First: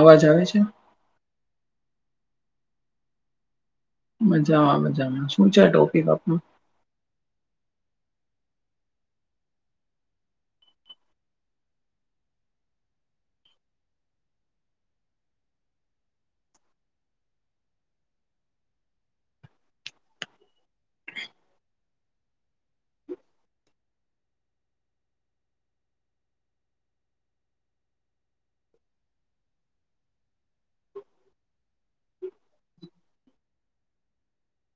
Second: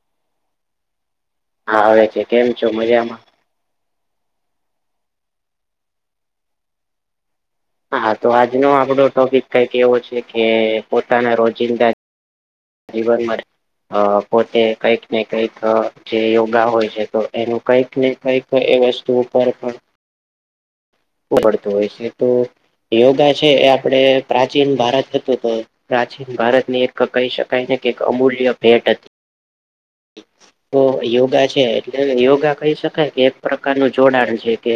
અવાજ આવે છે? હા, આવે કે કેમ છો મજામાં? મજામાં મજામાં શું છે ટોપિક આપણું? હા, તો આજનો આપડો ટોપિક કઈંક એવો છે કે પોતાના રોજિંદા જીવન માટે. અ પોતે કઈક ને કઈક જે યોગા હોય છે તો એનું કઈક ને કઈક તો એ વસ્તુ ઉપર પણ પડતું હોય છે તો યોગા છે એ આપણે પ્રાચીન ભારત હતું તો પ્રાચીન ભારતની એક કહી શકાય ને કે એક અમૂલ્ય ભેટ હતી. [inaudible] તો યોગા છે એટલે યોગા કહી શકાય કે એક પ્રકારનું જોડાણ છે કે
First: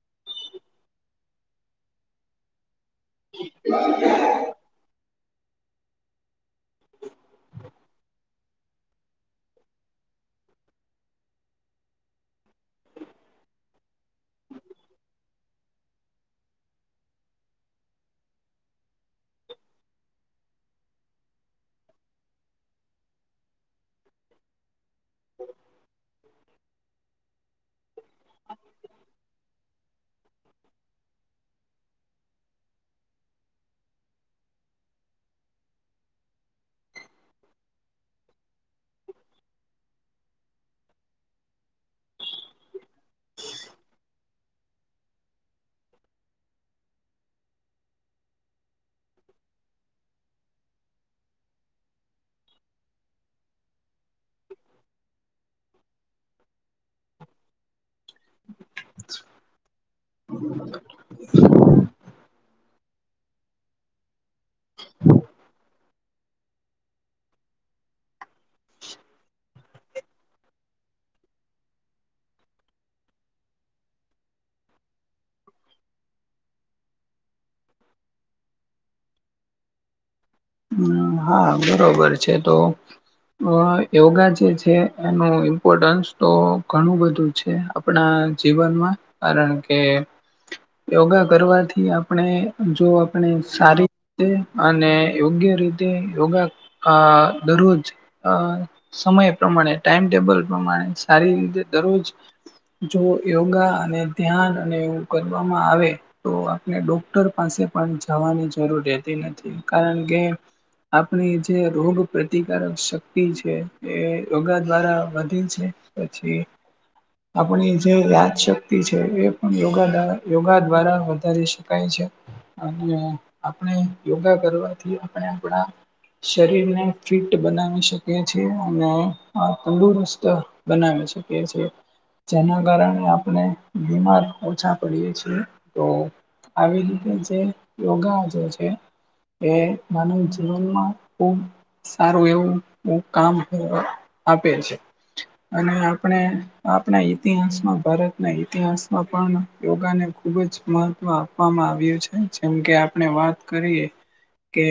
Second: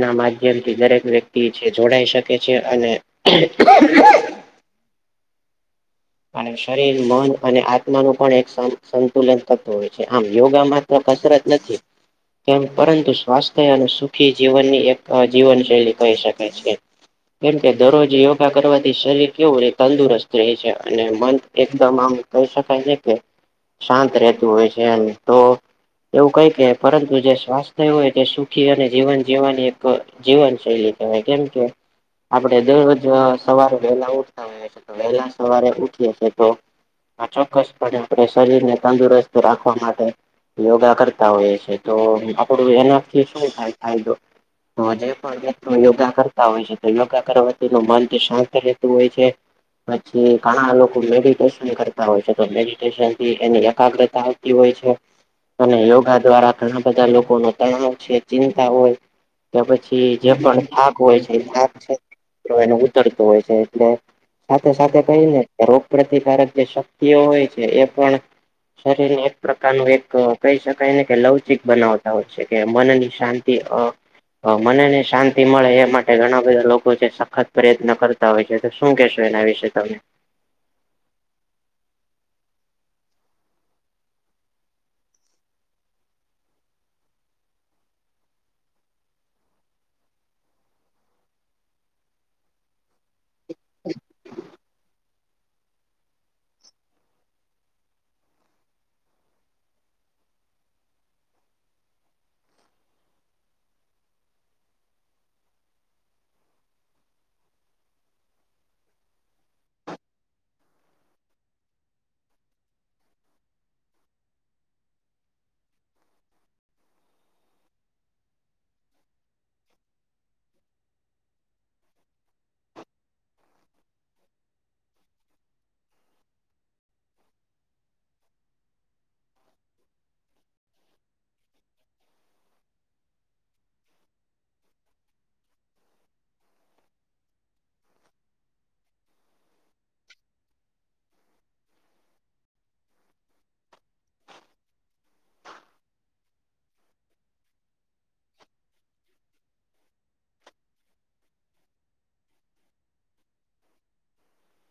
ના માધ્યમથી દરેક વ્યક્તિ જે જોડાઈ શકે છે અને [unintelligible] અને શરીર, મન અને આત્માનું પણ એક સંતુલન થતું હોય છે આમ યોગામાં કસરત નથી. કેમ પરંતુ સ્વાસ્થ્ય અને સુખી જીવનની એક અ જીવનશૈલી કહી શકાય છે. કેમ કે દરરોજ યોગા કરવાથી શરીર કેવું રે તંદુરસ્ત રહે છે. અને મંધ એકદમ આમ કહી શકાય છે કે શાંત રહેતું હોય છે તો એવું કઈ કે પરંતુ જે સ્થ થયું હોય તે સુખી અને જીવન જીવવાની એક જીવન શૈલી કવાય કેમકે આપડે દરરોજ સવારે વહેલા ઉઠતા હોઈએએ તો વહેલા સવારે ઉઠીએ છીએ તો ચોક્કસપણે આપણે શરીરને તંદુરસ્ત રાખવા માટે. યોગા કરતા હોઈએ છે તો આપડું એનાથી શું થાય ફાયદો. તો જે પણ વ્યક્ત યોગા કરતા હોય છે તો યોગા કરવાથીનું મન શાંત રહેતું હોય છે. જે ઘણા લોકો મેડિટેશન કરતા હોય છે તો મેડિટેશન થી એની એકાગ્રતા આવતી હોય છે. અને યોગા દ્વારા ઘણા બધા લોકોનો તણાવ છે. ચિંતા હોય કે પછી જે પણ થા હોય છે તો એને ઉતરતું હોય છે એટલે સાથે સાથે કહી ને રોગપ્રતિકારક જે શક્તિઓ હોય છે એ પણ શરીરને એક પ્રકારનું એક કહી શકાય ને કે લવચિક બનાવતા હોય છે કે મનની શાં તે અ. હ મનેને શાંતિ મળે એ માટે ઘણા બધા લોકો છે સખત પ્રયત્ન કરતા હોય છે તો શું કેહેશો એના વિશે? એ તો. હમ હા, બરોબર છે તો. અ યોગા જે છે એનું ઇમ્પોર્ટન્સ તો ઘણું બધું છે. આપણા જીવનમાં કારણ કે- યોગા કરવાથી આપણે જો આપણે સારીતે અને- યોગ્ય રીતે યોગા આ દરરોજ- અ સમય પ્રમાણે ટાઈમટેબલ પ્રમાણે સારી રીતે દરરોજ- જો યોગા અને ધ્યાન અને એવું કરવામાં આવે- તો આપણે ડોક્ટર પાસે પણ જવાની જરૂર રહેતી નથી કારણ કે- આપ. ણી જે રોગ પ્રતિકારક શક્તિ છે એ રોગા દ્વારા વધે છે પછી [inaudible] આપણી જે વયા શક્તિ છે. એ પણયોગા યોગા દ્વારા વધારી શકાય છે. અને આપણે યોગા કરવાથી આપણે આપણા- શરીરને ફિટ બનાવી શકે છેએ અને આ તંદુરસ્ત- બનાવી શકીએ છીએ- જેના કારણે આપણે બીમાર ઓછા પડીએ છીએ તો- આવી રીતે જે યોગા જે છે. એ નાન જીવનમાં ખબ- સારું એવું કામ આપે છે. અને આપણે આપણા ઇતિહાસમાં ભારતના ઇતિહાસમાં પણ યોગાને ખૂબ જ- મહત્વ આપવામાં આવ્યું છે. જેમકે આપણે વાત કરીએ- કે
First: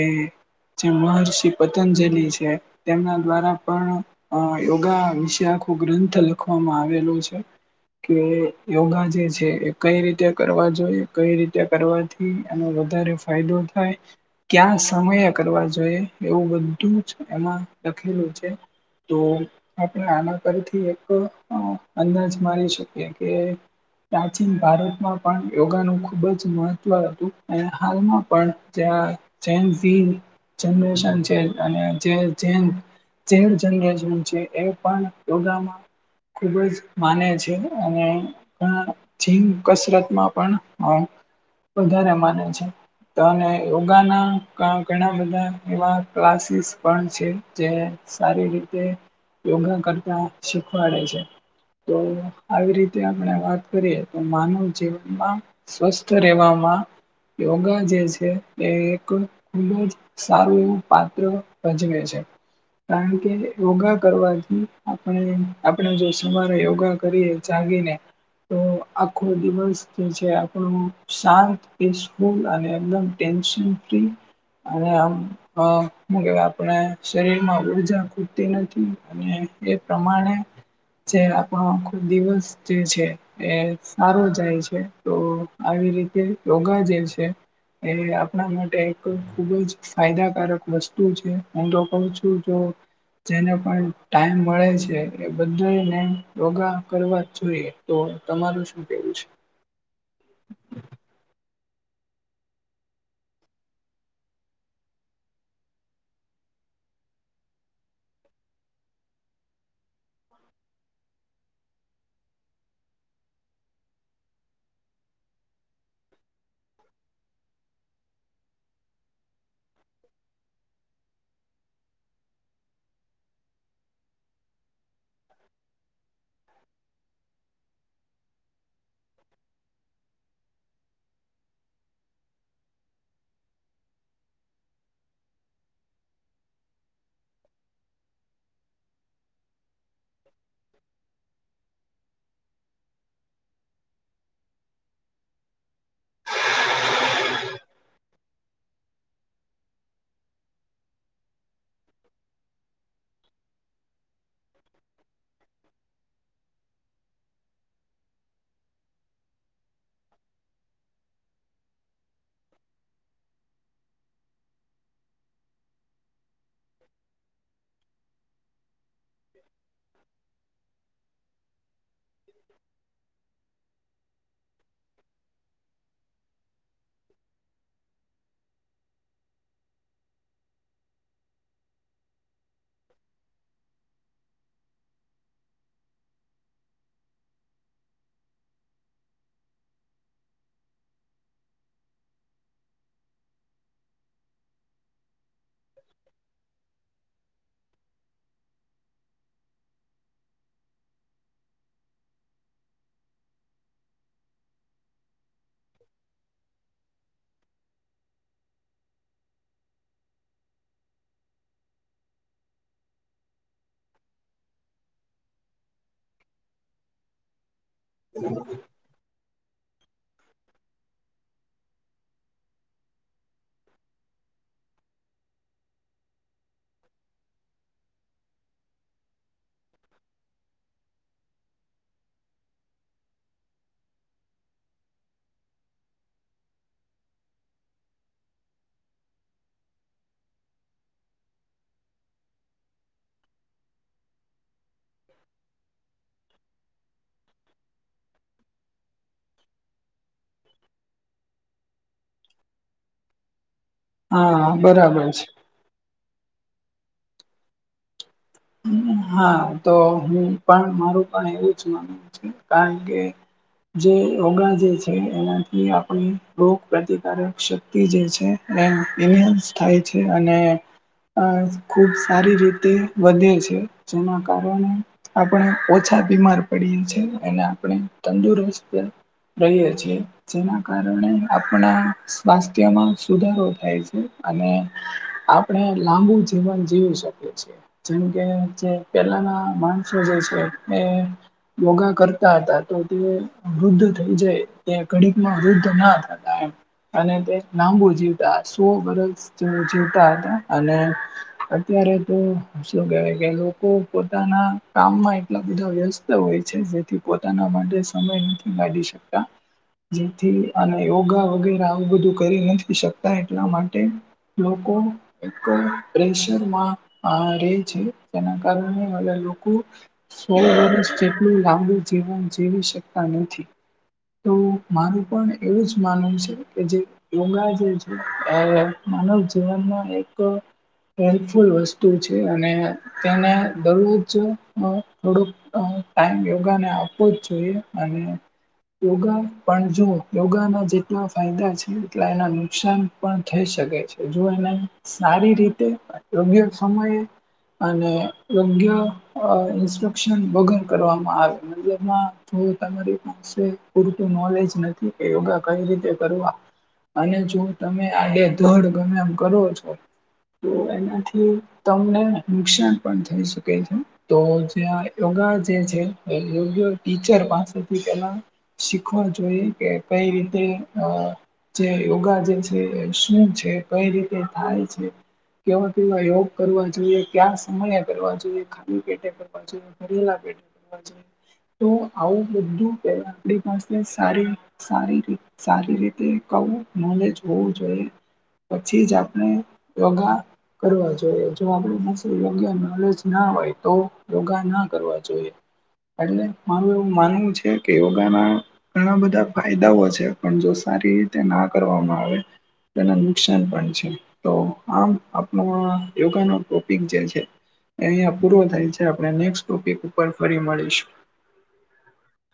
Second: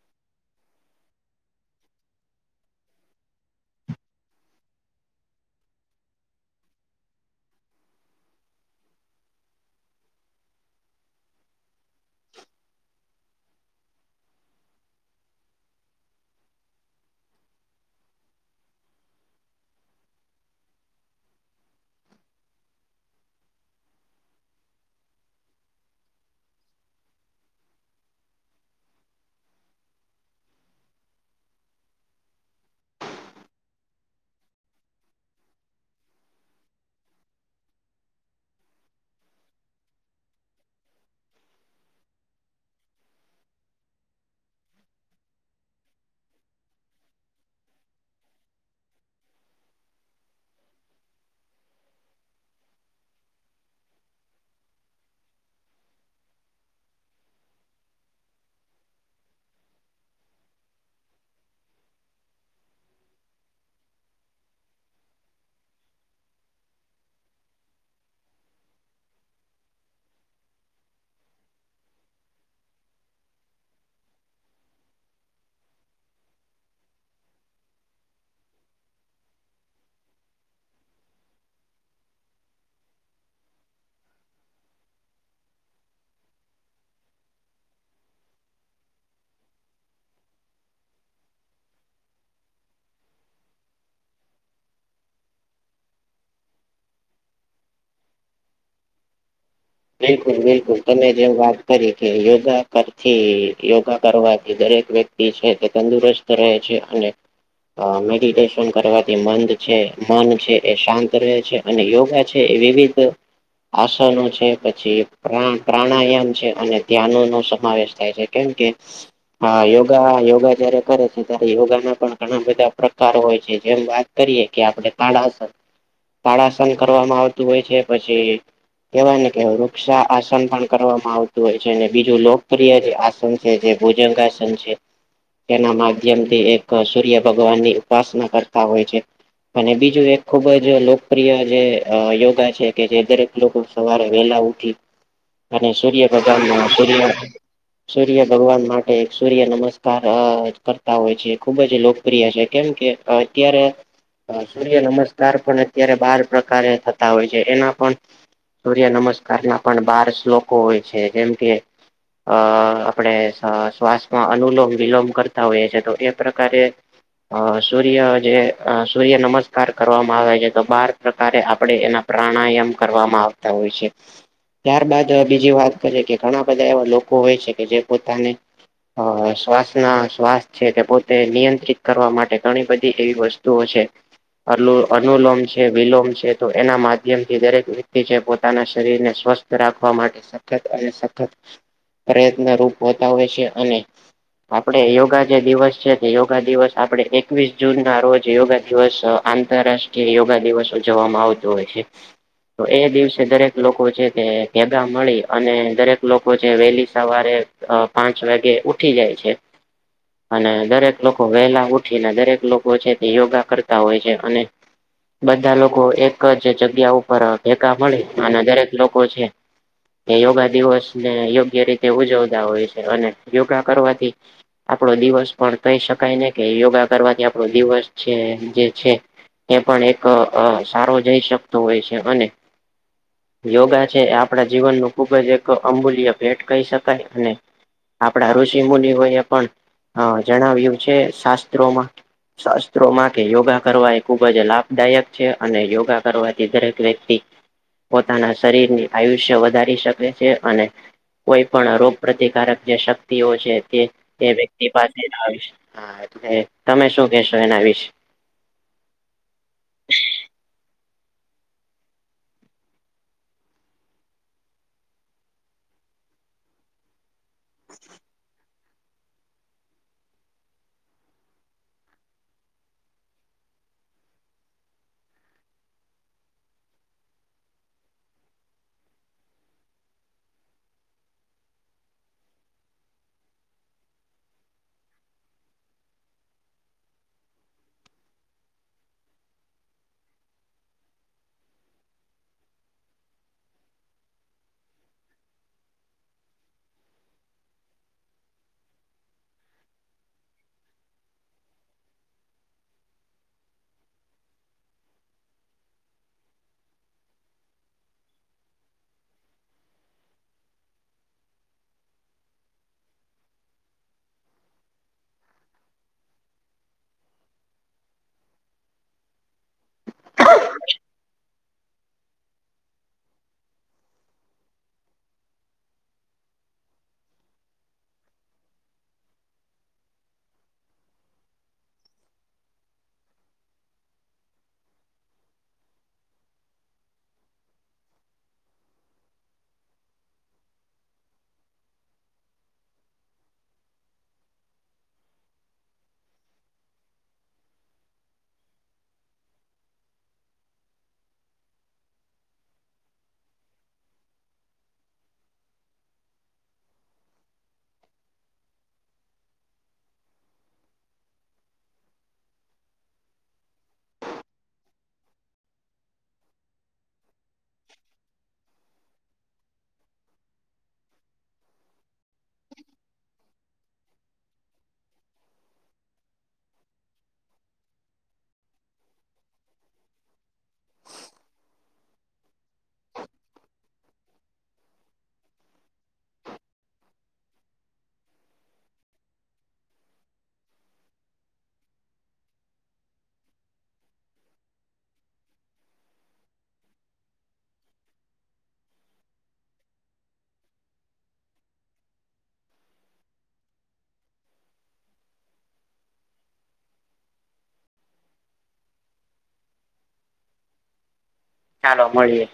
જે મહર્ષિ પતંજલ છે તેમના દ્વારા પણ- અ યોગા વિશે આખો ગ્રંથ લખવામાં આવેલો છે. કે યોગા જે છે એ કઈ રીતે કરવા જોઈ કઈ રીતે કરવાથી- એનો વધારે ફાયદો થાય- ક્યાં સમયે કરવા જોઈએ એવું બધું જ એમાં લખેલું છે. તો [unintelligible] આપણે આના પરથી એક અંદાજ માની શકીએ કે- પ્રાચીન ભારતમાં પણ યોગાનું ખૂબ જ મહત્ત્વ હતું અને હાલમાં પણ જ્યાં- જે જનરેશન છે અને જે- છે એ પણયોગામાં- ખુબ જ માને છે અને- પણ જીમ કસરત માં પણ- વધારે માને છે તો- યોગાના ઘણા બધા એવા ક્લાસીસ પણ છે. જે- સારી રીતે યોગા કરતા શીખવાડે છે. તો આવી રીતે આપણે વાત કરીએ તો માનવ જીવનમાં સ્વસ્થ રહેવામાં યોગા જે છે, એ એક ખૂબ જ સારું એવું પાત્ર ભજવે છે. કારણ કે યોગા કરવાથી આપણે આપણે જો સવારે યોગા કરીએ- ચાગીને- તો આખો દિવસ જે છે. આપણો શાંત પીસફુલ અને એકદમ- ટટેન્શન ફ્રી- અને આમ કે આપણે શરીરમાં ઉર્જા ખૂતી નથી અને- એ પ્રમાણે જે આપણો આખો દિવસ- જે છે એ સારો જાય છે તો આવી રીતે યોગા જે છે. એ આપણા માટે એક ખુબ જ ફાયદાકારક વસ્તુ છે હું તો કઉ છું જો જેને પણ ટાઈમ મળે છે. એ બધાને યોગા કરવા જોઈએ- તો તમારું શું કેવું છે. બિલકુલ બિલકુલ તમે જેવ વાત કરી કે યોગા કરથી યોગા કરવાથી દરેક વ્યક્તિ- છે તે તંદુરસ્ત રહે છે અને અ મેડિટેશન કરવાથી મંદ છે, મન છે એ શાંત રહે છે. અને યોગા છે, એ વિવિધ આસનો છે, પછી પ્રાણ પ્રાણાયામ છે, અને ધ્યાનો નો સમાવેશ થાય છે. કેમ કે, હા! યોગા યોગા જયારે કરે છે, ત્યારે યોગા ના પણ ઘણા બધા પ્રકાર હોય છે જેમ વાત કરીએે કે આપડે ભાડા ઉપર તાડાસન કરવામાં આવતું હોય છે પછી કેવાય ને વૃક્ષા આસન પણ કરવામાં આવતું હોય છે, અને બીજું લોકપ્રિય જે આસન કે જે ભુજનગાસન છે. તેના માધ્યમથી એક સૂર્ય ભગવાન ની ઉપાસના કરતા હોય છે અને બીજ બીજુ એક ખુબ જ લોકપ્રિય જે યોગા છે, કે જે દરેક લોકો સવારે વેલા ઉઠી અને સૂર્ય ભગાનના સૂર્ય સૂર્ય ભગવાન માટે સૂર્ય નમસ્કાર અ કરતા હોય છે, ખુબ જ લોક પ્રિય છે કેમ કે અત્યારે અ સૂર્ય નમસ્કાર પણ અત્યારે બાર પ્રકારે થતા હોય છે. એના પણ સૂર્ય નમસ્કાર ના પણ બાર શ્લોકો હોય છે, જેમ કે અ આપણે શ્વાસમાં અનુલોમ વિલોમ કરતા હોઈએ છે, એ તો એ પ્રકારે અ સૂર્ય જે અ સૂર્ય નમસ્કાર કરવામાં આવે છે, તો બાર પ્રકારે આપડે એના પ્રાણાયામ કરવામાં આવ તા હોય છે. ત્યારબાદ બીજી વાત કરીએ કે ઘણા બધા એવા લોકો હોય છે કે જે પોતાને અ શ્વાસના શ્વાસ છે કે પોતે નિયંત્રિત કરવા માટે ઘણી બધી એવી વસ તુ છે, અનુલોમ છે, વિલોમ છે, તો એના માધ્યમથી દરેક કે જે પોતાના શરીરને સ્વસ્થ રાખવા માટે સતત અને સખત પ્રયત્ન રૂપ હોતા હોય છે અને આપડે યોગા જે દિવસ છે, તે યોગા દિવસ આપડે એકવીસ જૂન ના રોજ યોગા દિવસ આંતરરાષ્ટ્રીય યોગા દિવસ ઉજવવામાં આવતો હોય છે. તો એ દિવસે દરેક લોકો છે તે ભેગા મળી અને દરેક લોકો છે વહેલી સવારે અ પાંચ વાગે ઉઠી જાય છે. અને દરેક લોકો વહેલા ઉઠીને દરેક લોકો છે તે યોગા કરતા હોય છે અને બધા લોકો એક જ જગ્યા ઉપર ભેગા મળી અને દરેક લોકો છે એ યોગા દિવસ ને યોગ્ય રીતે ઉજવતા હોય છે અને યોગા કરવાથી આપણો દિવસ પણ કહી શકાય ને કે યોગા કરવાથી આપણો દિવસ છે જે છે. એ પણ એક અ સારો જઈ શકતો હોય છે અને યોગા છે એ આપણા જીવનનું ખૂબ જ એક અમૂલ્ય ભેટ કહી શકાય અને આપણા ઋષિ મુનિઓએ પણ અ જણાવ્યું છે શાસ્ત્રોમાં શાસ્ત્રોમાં કે યોગા કરવા એ ખુબ જ લાભદાયક છે અને યોગા કરવાથી દરેક વ્યક્તિ પોતાના શરીર ની આયુષ્ય વધારી શકે છે, અને કોઈ પણ રોગ પ્રતિકારક જે શક્તિઓ છે, તે એ હા વ્યક્તિ પાસે બરાબર છે હા એટલે તમે શું કેહેશો એના વિશે? હા! તો હું પણ મારું પણ એવું જ માનવું છે. કારણ કે, જે યોગા જે છે એનાથી આપણી રોગ પ્રતિકારક શક્તિ જે છે થાય છે અને અ ખૂબ સારી રીતે વધે છે જેના કારણે આપણે ઓછા બીમાર પડીએ છીએ અને આપણે તંદુરસ્ત રહીએ છીએ. જેના કારણે આપણા સ્વાસ્થ્યમાં સુધારો થાય છે. અને આપણે લાંબુ જીવન જીવી શકીએ છીએ. જેમ કે જે પેલાના માણસો જે છે એ યોગા કરતા હતા તો તે વૃદ્ધ થઈ જાય તે ઘડીકમાં વૃદ્ધ ના થતા એમ. અને તે લાંબુ જીવતા, સો વર્ષ જેવું જીવતા હતા અને અત્યારે તો શું કેવાય કે લોકો પોતાના કામમાં એટલા બધા વ્યસ્ત હોય છે. પોતાના માટે સમય નથી કઢી શકતા જેથી અને યોગા વગેરે આવું બધું કરી નથી શકતા એટલા માટે લોકો એક પ્રેશરમાં છે જેના કારણે લોકો સો વર્ષ જેટલું લાંબુ જીવન જીવી શકતા નથી તો મારું પણ એવું જ માનવું છે કે જે યોગા જે છે એ માનવ જીવનમાં એક હેલ્પફુલ વસ્તુ છે, અને તેને દરરોજ થોડુંક ટાઈમ યોગા ને આપવો જ જોઈએ અને યોગા પણ જુ યોગાના જેટલા ફાયદા છે એટલા એના નુકસાન પણ થઈ શકે છે જો એને સારી રીતે યોગ્ય સમયે અને યોગ્ય ઇન્સ્ટક્શન વગર કરવામાં આવે મંદિરમાં તમારી પાસે પૂરતું નોલેજ નથી કે યોગા કઈ રીતે કરવા અને જો તમે આડે દડ ગમે કરો છો તો એનાથી. તમને નુકસાન પણ થઈ શકે છે. તો જે યોગા જે છેયોગ ટીચર પાસેથી પેલા શીખવા જોઈએ કે કઈ રીતે જે યોગા જે છે શું છે કઈ રીતે થાય છે કેવા કેવા યોગ કરવા જોઈએ ક્યા સમય કરવા જોઈએ ખ પેટે તો આવું બધું આપણી પાસે સારી સારી ર સારી રીતે કવું નોલેજ હોવું જોઈએ પછી જ આપણે યોગા કરવા જોએ આપ પાસે યોગ નલેજ ના હોય તો યોગા ના કરવા જોઈએ એટલે મારું એવું માનવું છે કે એવું ગાના ઘણા બધા ફાયદાઓ છે, પણ જો સારી રીતે ના કરવામાં આવે તેના નુકસાન પણ છે, તો આમ આપણ યોગા ન ટોપિક જે છે. અહં પૂરો થાય છે આપણે નેક્ ટોપિક ઉપર ફરી મળીશું ચાલો મળીએ